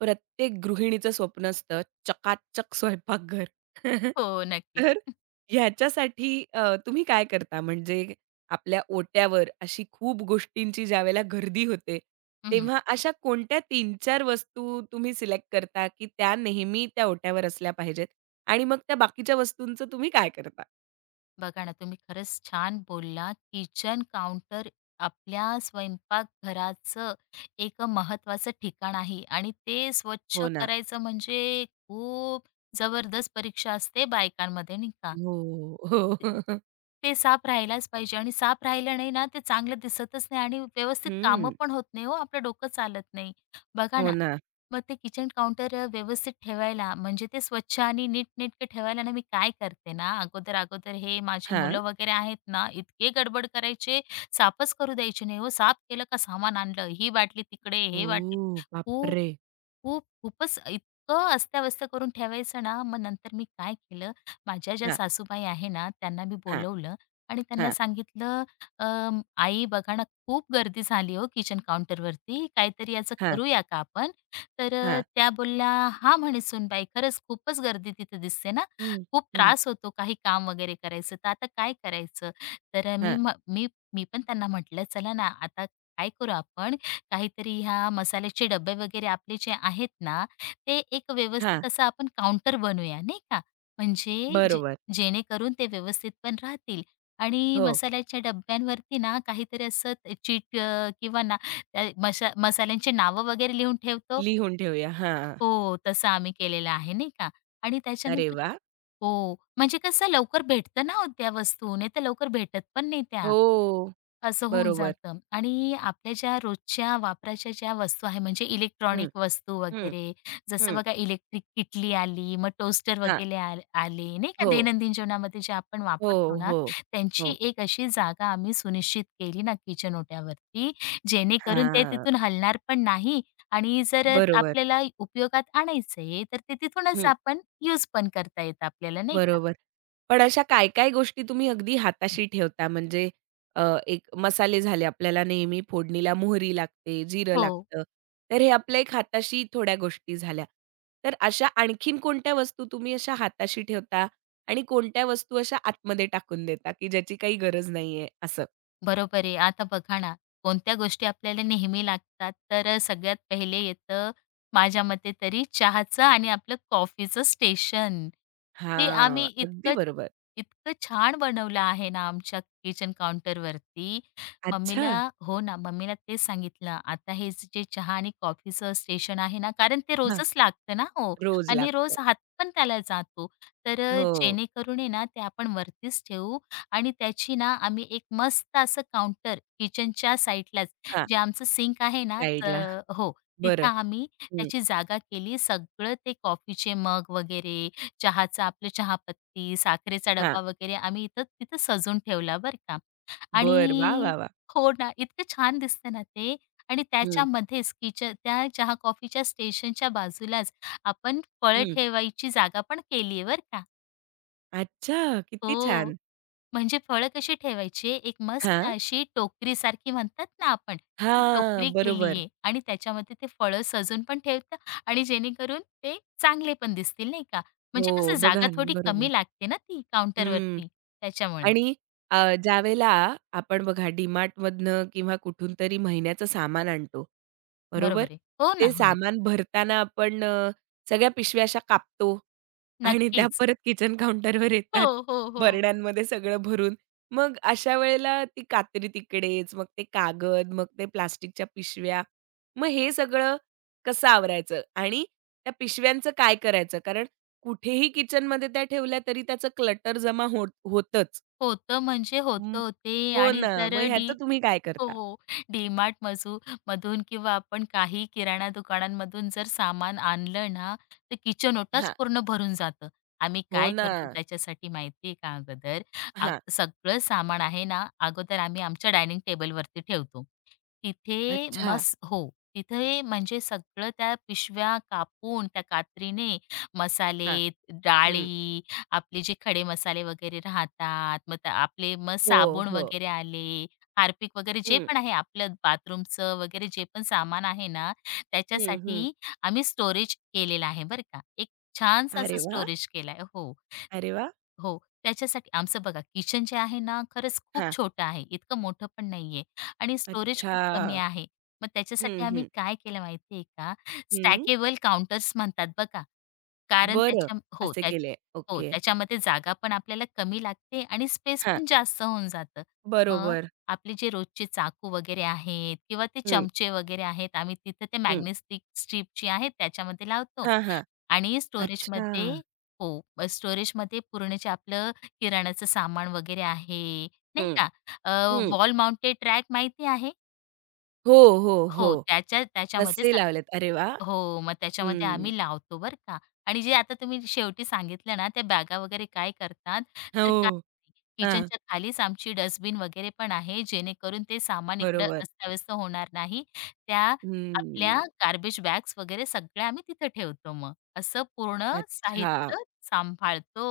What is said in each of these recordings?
प्रत्येक गृहिणीचं स्वप्न असतं चकाचक स्वयंपाकघर. हो, नक्कीच. तर ह्याच्यासाठी तुम्ही काय करता? म्हणजे आपल्या ओट्यावर अशी खूप गोष्टींची ज्यावेळेला गर्दी होते, हं, तेव्हा अशा कोणत्या 3-4 वस्तू तुम्ही सिलेक्ट करता, की त्या नेहमी त्या ओट्यावर असल्या पाहिजेत? आणि मग त्या बाकीच्या वस्तूंचं तुम्ही काय करता? बघा ना, तुम्ही खरंच छान बोलला. किचन काउंटर आपल्या स्वयंपाकघराचं एक महत्त्वाचं ठिकाण आहे आणि ते स्वच्छ हो ना. करायचं म्हणजे खूप जबरदस्त परीक्षा असते बायकांमध्ये, नाही का? हो, हो. ते ते साफ राहायलाच पाहिजे आणि साफ राहिलं नाही ना, ते चांगलं दिसतच नाही आणि व्यवस्थित कामं हं. पण होत नाही हो, आपलं डोकं चालत नाही. बघा हो ना, ना. मग ते किचन काउंटर व्यवस्थित ठेवायला म्हणजे ते स्वच्छ आणि नीटनेटकं ठेवायला ना, मी काय करते ना, अगोदर अगोदर हे माझे हां. मुलं वगैरे आहेत ना, इतके गडबड करायचे, साफच करू द्यायचे नाही हो. साफ केलं का सामान आणलं, ही बाटली तिकडे, हे बाटली ओह! खूप बापरे! खूप, खूपच इतकं अस्ताव्यस्त करून ठेवायचं ना, मग नंतर मी काय केलं, माझ्या ज्या हां, सासूबाई आहे ना, त्यांना मी हां, बोलवलं आणि त्यांना हां, सांगितलं, "अ, आई बघा ना, खूप गर्दी झाली हो किचन काउंटरवरती, काहीतरी याचं हां, करूया का आपण?" तर हां. त्या बोलल्या, हा म्हणे सूनबाई, "खरंच खूपच गर्दी तिथं दिसते ना, हं, खूप हं. त्रास होतो काही काम वगैरे करायचं, तर आता काय करायचं?" तर मी हां, म्ह मी मी पण त्यांना म्हटलं, "चला ना, आता काय करू आपण काहीतरी ह्या मसाल्याचे डब्बे वगैरे आपले जे आहेत ना, ते एक हां. व्यवस्थित असं आपण काउंटर बनवूया नाही का? म्हणजे बरोबर. जेणेकरून ते व्यवस्थित पण राहतील आणि हो, मसाल्याच्या डब्यांवरती ना काहीतरी असं ते चीट किंवा ना अ, मशा मसाल्यांची नावं वगैरे लिहून ठेवतो लिहून ठेवूया. हां. हो, तसं आम्ही केलेलं आहे नाही का आणि अरे त्याच्यानंतर वाह! हो, म्हणजे कसं लवकर भेटतं ना हो त्या वस्तू, नाही तर लवकर भेटत पण नाही त्या. हो, असं होऊन बरोबर. जातं आणि आपल्या ज्या रोजच्या वापराच्या ज्या वस्तू आहे म्हणजे हं, इलेक्ट्रॉनिक वस्तू हं, वगैरे, जसं हं. बघा इलेक्ट्रिक किटली आली, मग टोस्टर हां. वगैरे आले नाही का हो, दैनंदिन जीवनामध्ये जे आपण वापरतो हो, ना, हो, हो. त्यांची एक अशी जागा आम्ही सुनिश्चित केली ना किचन ओट्यावरती, जेणेकरून ते हां, तिथून हलणार पण नाही आणि जर बरोबर. आपल्याला उपयोगात आणायचं आहे, तर ते तिथूनच हं. आपण यूज पण करता येतं आपल्याला, नाही का? बरोबर. पण अशा काय-काय गोष्टी तुम्ही अगदी हाताशी ठेवता? म्हणजे अ, एक मसाले झाले आपल्याला नेहमी फोडणीला मोहरी लागते, जिरं हो, लागतं. तर हे आपल्या एक हाताशी थोड्या गोष्टी झाल्या. तर अशा आणखीन कोणत्या वस्तू तुम्ही अशा हाताशी ठेवता आणि कोणत्या वस्तू अशा आतमध्ये टाकून देता, की ज्याची काही गरज नाहीये असं? बरोबर आहे. आता बघा ना, कोणत्या गोष्टी आपल्याला नेहमी लागतात, तर सगळ्यात पहिले येतं माझ्या मते तरी चहाचं आणि आपलं कॉफीचं स्टेशन. ते हां, आम्ही अगदी इतकं बरोबर. इतकं छान बनवलं आहे ना आमच्या किचन काउंटरवरती. अच्छा. मम्मीला हो ना, मम्मीला तेच सांगितलं, "आता हे जे चहा आणि कॉफीचं स्टेशन आहे ना, कारण ते हां. रोजच लागतं ना हो रोज आणि रोज लागतं. हात पण त्याला जातो. तर हो. जेणेकरून आहे ना, ते आपण वरतीच ठेवू आणि त्याची ना आम्ही एक मस्त असं काउंटर किचनच्या साईडलाच हां. जे आमचं सिंक आहे ना साइडला. अ, हो, तिथं बरं. आम्ही हं. त्याची जागा केली. सगळं ते कॉफीचे मग वगैरे चहाचा आपलं चहापत्ती, साखरेचा हां. डब्बा वगैरे आम्ही इथं तिथं सजवून ठेवला बरं का बरं. वाह, वाह, आणि वाह! हो ना, इतकं छान दिसतं ना ते आणि हं, त्याच्यामध्येच किचन त्या चहा कॉफीच्या स्टेशनच्या बाजूलाच आपण फळं हं. ठेवायची जागा पण केली आहे बरं का. अच्छा! किती हो. छान. म्हणजे फळं कशी ठेवायची? एक मस्त हां. अशी टोकरीसारखी म्हणतात ना आपण, ती टोकरी हां. बरोबर. केलीये आणि त्याच्यामध्ये ते फळं सजून पण ठेवतं आणि जेणेकरून ते चांगले पण दिसतील, नाही का? म्हणजे हो. कसं जागा बघा ना, थोडी बरोबर. कमी लागते ना ती हं. काउंटरवरती, त्याच्यामुळे. आणि ज्यावेळेला आपण बघा DMartमधनं किंवा कुठून तरी महिन्याचं सामान आणतो, बरोबर? बरोबर आहे. हो ना, ते हो ना. सामान भरताना आपण सगळ्या पिशव्या अशा कापतो आणि त्या नक्कीच. परत किचन काउंटरवर हो, येतात, हो, हो. बरण्यांमध्ये सगळं भरून. मग अशा वेळेला ती कात्री तिकडेच, मग ते कागद, मग ते प्लास्टिकच्या पिशव्या. मग हे सगळं कसं आवरायचं आणि त्या पिशव्यांचं काय करायचं? कारण कुठेही किचनमध्ये त्या ठेवल्या तरी त्याचं क्लटर जमा होत होतच. होतं म्हणजे हं. होतं ते हो आणि ना. जर मग ह्याचं डी तुम्ही काय हो, करता? हो. मजू मधून किंवा आपण काही किराणा दुकानांमधून जर सामान आणलं ना, तर किचन ओटंच हां. पूर्ण भरून जातं. आम्ही हो काय ना. करतो त्याच्यासाठी माहिती का अगोदर, हां. सगळं सामान आहे ना, अगोदर आम्ही आमच्या डायनिंग टेबलवरती ठेवतो. तिथे अच्छा. मस हो. तिथे म्हणजे सगळं त्या पिशव्या कापून त्या कात्रीने हां. मसाले, हं. डाळी, आपले जे खडे मसाले वगैरे राहतात, मग आपले मग हो, साबण हो. वगैरे आले, हार्पिक वगैरे जे हं, पण आहे आपलं बाथरूमचं वगैरे जे पण सामान आहे ना, हं, हं. त्याच्यासाठी आम्ही स्टोरेज केलेला आहे बरं का. एक छानसा अरे असं वाह! स्टोरेज केलाय. हो, अरे वाह! हो. त्याच्यासाठी आमचं बघा किचन जे आहे ना, खरंच खूप हां. छोटं आहे. इतकं मोठं पण नाहीये आणि स्टोरेज अच्छा. खूप कमी आहे. मग त्याच्यासाठी हं, आम्ही हं. काय केलं माहिती का, हं. स्टॅकेबल काउंटर्स म्हणतात बघा. कारण बरं. त्याच्या हो असे त्या केले. हो, ओके. त्याच्यामध्ये जागा पण आपल्याला कमी लागते आणि स्पेस हां. पण जास्त होऊन जातं. मग बरोबर. आपले जे रोजचे चाकू वगैरे आहेत किंवा ते हं, चमचे वगैरे आहेत, आम्ही तिथं ते हं. मॅग्नेस्टिक स्ट्रिप जी आहे त्याच्यामध्ये लावतो हां, हां. आणि अच्छा. हो, स्टोरेजमध्ये पूर्ण जे आपलं किराणाचं सामान वगैरे आहे, नाही हं, का? हं. वॉल माउंटेड रॅक माहिती आहे? हो, हो, हो. हो, त्याच्या त्याच्यामध्ये तसे सा लावलेत. अरे वाह! हो, मग त्याच्यामध्ये हं. आम्ही लावतो बरं का आणि जे आता तुम्ही शेवटी सांगितलं ना, त्या बॅगा वगैरे काय करतात, तर हो. हां. किचनच्या खालीच आमची डस्टबिन वगैरे पण आहे, जेणेकरून ते सामान इकडं बरोबर. अस्ताव्यस्त होणार नाही. त्या आपल्या हम्म. गार्बेज बॅग्स वगैरे सगळ्या आम्ही तिथं ठेवतो मग. असं पूर्ण अच्छा. साहित्य सांभाळतो.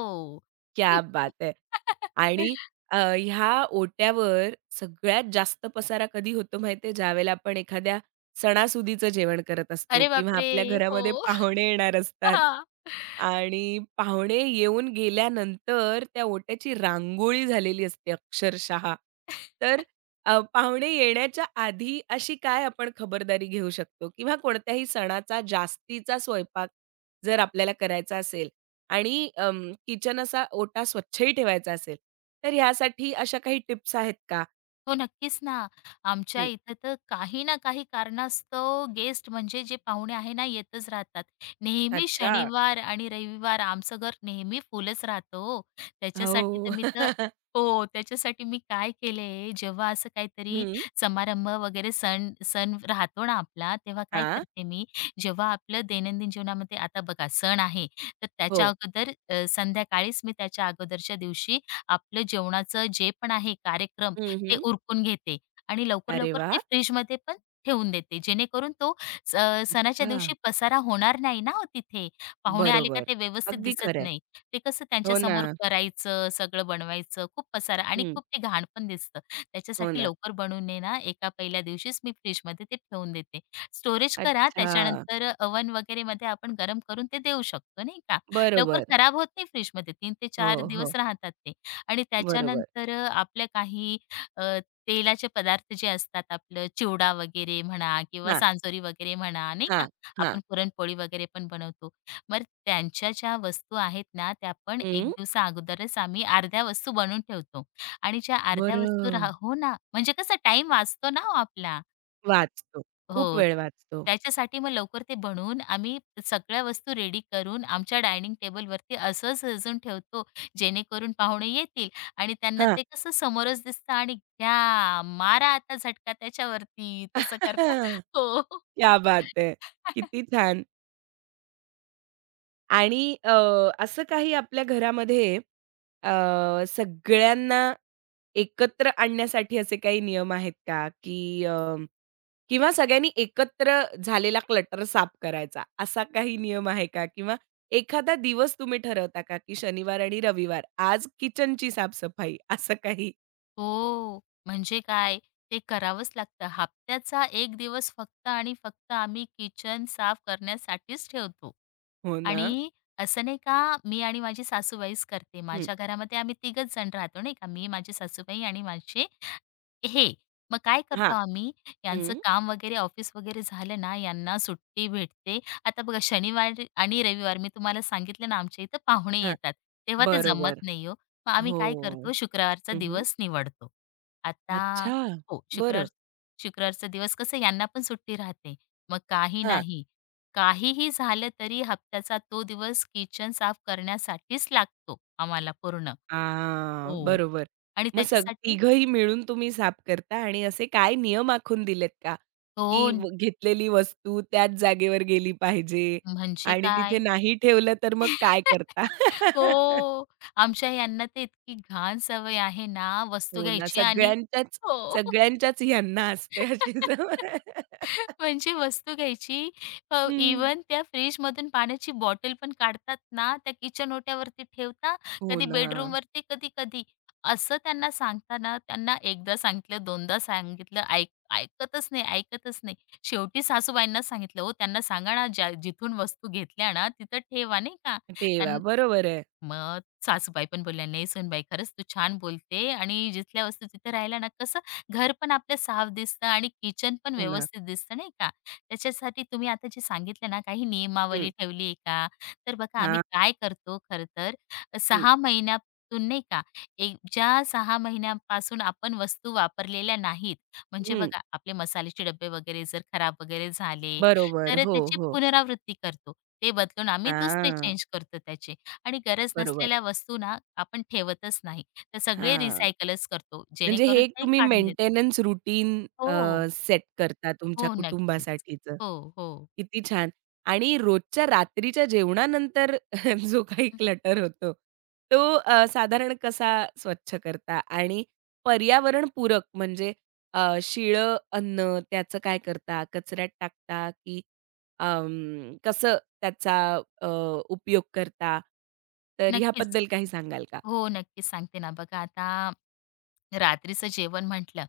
क्या बात है! आणि ह्या ओट्यावर सगळ्यात जास्त पसारा कधी होतो माहिती ज्यावेळेला आपण एखाद्या सणासुदीचं जेवण करत असतो अरे किंवा बापरे! आपल्या घरामध्ये हो. पाहुणे येणार असतात आणि पाहुणे येऊन गेल्यानंतर त्या ओट्याची रांगोळी झालेली असते अक्षरशः. तर पाहुणे येण्याच्या आधी अशी काय आपण खबरदारी घेऊ शकतो? किंवा कोणत्याही सणाचा जास्तीचा स्वयंपाक जर आपल्याला करायचा असेल, आणि किचन असा ओटा स्वच्छही ठेवायचा असेल, तर ह्यासाठी अशा काही टिप्स आहेत का? हो, नक्कीच ना. आमच्या हं. इथं तर काही ना काही कारणास्तव गेस्ट म्हणजे जे पाहुणे आहे ना येतच राहतात. नेहमी अच्छा. शनिवार आणि रविवार आमचं घर नेहमी फुलच राहतं हो. त्याच्यासाठी हो. तर मी तर हो, त्याच्यासाठी मी काय केले, जेव्हा असं काहीतरी हं. समारंभ वगैरे सण सण राहतो ना आपला, तेव्हा काय हां. करते मी, जेव्हा आपलं दैनंदिन जीवनामध्ये आता बघा सण आहे, तर हो. त्याच्या अगोदर संध्याकाळीच मी त्याच्या अगोदरच्या दिवशी आपलं जेवणाचं जे पण आहे कार्यक्रम हं, ते हं. उरकून घेते आणि अरे लवकर-लवकर ते वाह! फ्रिजमध्ये पण ठेवून देते. जेणेकरून तो सणाच्या अच्छा. दिवशी पसारा होणार नाही ना हो तिथे. पाहुणे आले का बरोबर. ते व्यवस्थित अगदी दिसत खरं नाही. ते कसं हो ना. त्यांच्यासमोर करायचं, सगळं बनवायचं, खूप पसारा आणि हं. खूप ते घाण पण दिसतं. हो त्याच्यासाठी ना. लवकर बनवून आहे ना, एका पहिल्या दिवशीच मी फ्रिजमध्ये ते ठेवून देते. स्टोरेज करा अच्छा. त्याच्यानंतर ओव्हन वगैरेमध्ये आपण गरम करून ते देऊ शकतो नाही का. लवकर बरोबर. खराब होत नाही फ्रिजमध्ये 3 ते हो, 4 हो. दिवस राहतात ते. आणि बरोबर. त्याच्यानंतर आपल्या काही अ, तेलाचे पदार्थ जे असतात आपलं चिवडा वगैरे म्हणा किंवा हां, सांजोरी वगैरे म्हणा नाही हां, का, हां. आपण पुरणपोळी वगैरे पण बनवतो. मग त्यांच्या ज्या वस्तू आहेत ना, त्या पण एक हं. दिवसा अगोदरच आम्ही अर्ध्या वस्तू बनवून ठेवतो आणि ज्या अर्ध्या वस्तू बरं. राह हो ना, म्हणजे कसा टाईम वाचतो ना हो आपला. वाचतो. खूप हो. वेळ वाचतो. त्याच्यासाठी मग लवकर ते बनवून आम्ही सगळ्या वस्तू रेडी करून आमच्या डायनिंग टेबलवरती असं सजून ठेवतो, जेणेकरून पाहुणे येतील आणि त्यांना हां. ते कसं समोरच दिसतं आणि घ्या, मारा आता झटका त्याच्यावरती, तसं करता. क्या हो. बात है! किती छान. आणि असं काही आपल्या घरामध्ये अ, सगळ्यांना एकत्र आणण्यासाठी असे काही नियम आहेत का? की किंवा सगळ्यांनी एकत्र झालेला क्लटर साफ करायचा, असा काही नियम आहे का? किंवा एखादा दिवस तुम्ही ठरवता का, की शनिवार आणि रविवार आज किचनची साफ-सफाई असं काही? हो, म्हणजे काय? ते करावंच लागतं. हप्त्याचा एक दिवस फक्त आणि फक्त आम्ही किचन साफ करण्यासाठीच ठेवतो. हो ना? आणि असं नाही का, मी आणि माझी सासूबाईच करते. हं. माझ्या घरामध्ये आम्ही तिघंच जण राहतो नाही का, मी, माझी सासूबाई आणि माझे हे. मग काय करतो हां. आम्ही, यांचं हं. काम वगैरे ऑफिस वगैरे झालं ना, यांना सुट्टी भेटते. आता बघा शनिवार आणि रविवार मी तुम्हाला सांगितलं ना, आमच्या इथं पाहुणे हां. येतात, तेव्हा ते जमत बरोबर. नाही हो. मग आम्ही हो. काय करतो, शुक्रवारचा हं, हं. दिवस निवडतो. आता अच्छा. हो, शुक्रवार बरं. शुक्रवारचा दिवस कसं यांना पण सुट्टी राहते. मग काही हां. नाही, काहीही झालं तरी हप्त्याचा तो दिवस किचन साफ करण्यासाठीच लागतो आम्हाला पूर्ण. आ, हो. बरोबर. आणि मग त्याच्यासाठी तिघंही मिळून तुम्ही साफ करता आणि असे काय नियम आखून दिलेत का? की हो, व घेतलेली वस्तू त्याच जागेवर गेली पाहिजे म्हणजे आणि तिथे काय? नाही ठेवलं तर मग काय करता? हो. आमच्या यांना ते इतकी घाण सवय आहे ना, वस्तू हो ना, घ्यायची आणि सगळ्यांच्याच हो. सगळ्यांच्याच ह्यांना असते अशी सवय. म्हणजे वस्तू घ्यायची अ, हं. त्या फ्रिजमधून पाण्याची बॉटल पण काढतात ना, त्या किचन ओट्यावरती ठेवता, हो कधी ना. बेडरूमवरती, कधी-कधी. असं त्यांना सांगताना त्यांना एकदा सांगितलं, दोनदा सांगितलं, ऐकतच नाही, ऐकतच नाही. शेवटी सासूबाईंना सांगितलं, "हो त्यांना सांगा ना, जिथून वस्तू घेतल्या ना, तिथं ठेवा," नाही का. ठेवा. त्यांना बरोबर आहे. मग सासूबाई पण बोलल्या, "नाही सूनबाई खरंच तू छान बोलते आणि जिथल्या वस्तू तिथे राहायला ना कसं घर पण आपलं साफ दिसतं आणि किचन पण हो ना. व्यवस्थित दिसतं नाही का? त्याच्यासाठी तुम्ही आता जे सांगितलं ना काही हं. नियमावली ठेवली आहे का?" तर बघा आम्ही हां. काय करतो खरं तर हं. 6 महिन्यातून नाही का एक ज्या 6 महिन्यापासून आपण वस्तू वापरलेल्या नाहीत, म्हणजे हं. बघा आपले मसाल्याचे डब्बे वगैरे जर खराब वगैरे झाले, बरोबर. तर हो, त्याची हो. पुनरावृत्ती करतो. ते बदलून आम्ही दुसरे हां. चेंज करतो त्याचे. आणि गरज बरोबर. नसलेल्या वस्तू ना आपण ठेवतच नाही. तर सगळे हां. रिसायकलच करतो, म्हणजे हे जेणेकरून एक ते तुम्ही काढून देतो. मेंटेनन्स रूटीन हो, सेट करता हो, तुमच्या नक्कीच. कुटुंबासाठीचं. हो, हो. किती छान. आणि रोजच्या रात्रीच्या जेवणानंतर जो काही हं, क्लटर होतो, तो साधारण कसा स्वच्छ करता? आणि पर्यावरणपूरक म्हणजे शिळं अन्न त्याचं काय करता? कचऱ्यात टाकता की कसं त्याचा अ, उपयोग करता? तर नक्कीच. ह्याबद्दल काही सांगाल का? हो, नक्कीच सांगते ना. बघा आता रात्रीचं जेवण म्हटलं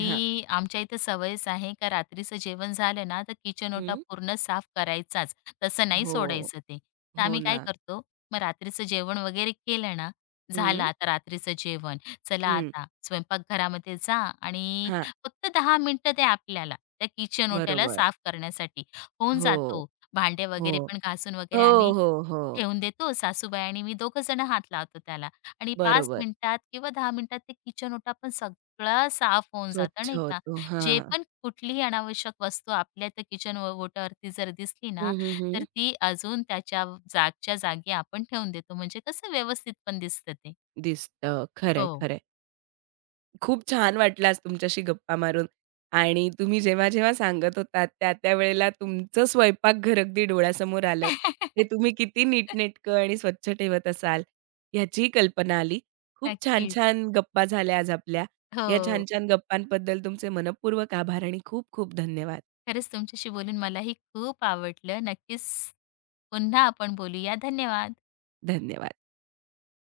हां. आमच्या इथं सवयच आहे का रात्रीचं जेवण झालं ना, तर किचन ओटा हं. पूर्ण साफ करायचाच. तसं नाही हो. सोडायचं ते. तर हो आम्ही काय ना. करतो, मग रात्रीचं जेवण वगैरे केलं ना, झालं हं, आता रात्रीचं जेवण. चला हं. आता स्वयंपाकघरामध्ये जा आणि हां, फक्त 10 मिनिटं द्या आपल्याला त्या किचन ओट्याला बरोबर. साफ करण्यासाठी. होऊन हो, जातो. भांडे हो. वगैरे पण घासून वगैरे हो, आम्ही हो, हो. ठेवून देतो. सासूबाई आणि मी दोघं जण हात लावतो त्याला. आणि 5 बरोबर. मिनिटात किंवा 10 मिनिटात ते किचन ओटा पण सगळा साफ होऊन जातं स्वच्छ नाही का. होतो. जे हां. पण कुठलीही अनावश्यक वस्तू आपल्या त्या किचन ओटावरती जर दिसली हं, ना, हं, तर हं. ती अजून त्याच्या जागच्या जागी आपण ठेवून देतो. म्हणजे कसं व्यवस्थित पण दिसतं ते. दिसतं. खरंय, हो. खरंय. खूप छान वाटलं आज तुमच्याशी गप्पा मारून आणि तुम्ही जेव्हा-जेव्हा सांगत होतात त्या-त्या वेळेला तुमचं स्वयंपाकघर अगदी डोळ्यासमोर आलं. ते तुम्ही किती नीटनेटकं आणि स्वच्छ ठेवत असाल ह्याचीही कल्पना आली. खूप नक्कीच. छान-छान गप्पा झाल्या आज आपल्या. या हो. छान-छान गप्पांबद्दल तुमचे मनःपूर्वक आभार आणि खूप-खूप धन्यवाद. खरंच तुमच्याशी बोलून मलाही खूप आवडलं. नक्कीच पुन्हा आपण बोलूया. धन्यवाद. धन्यवाद.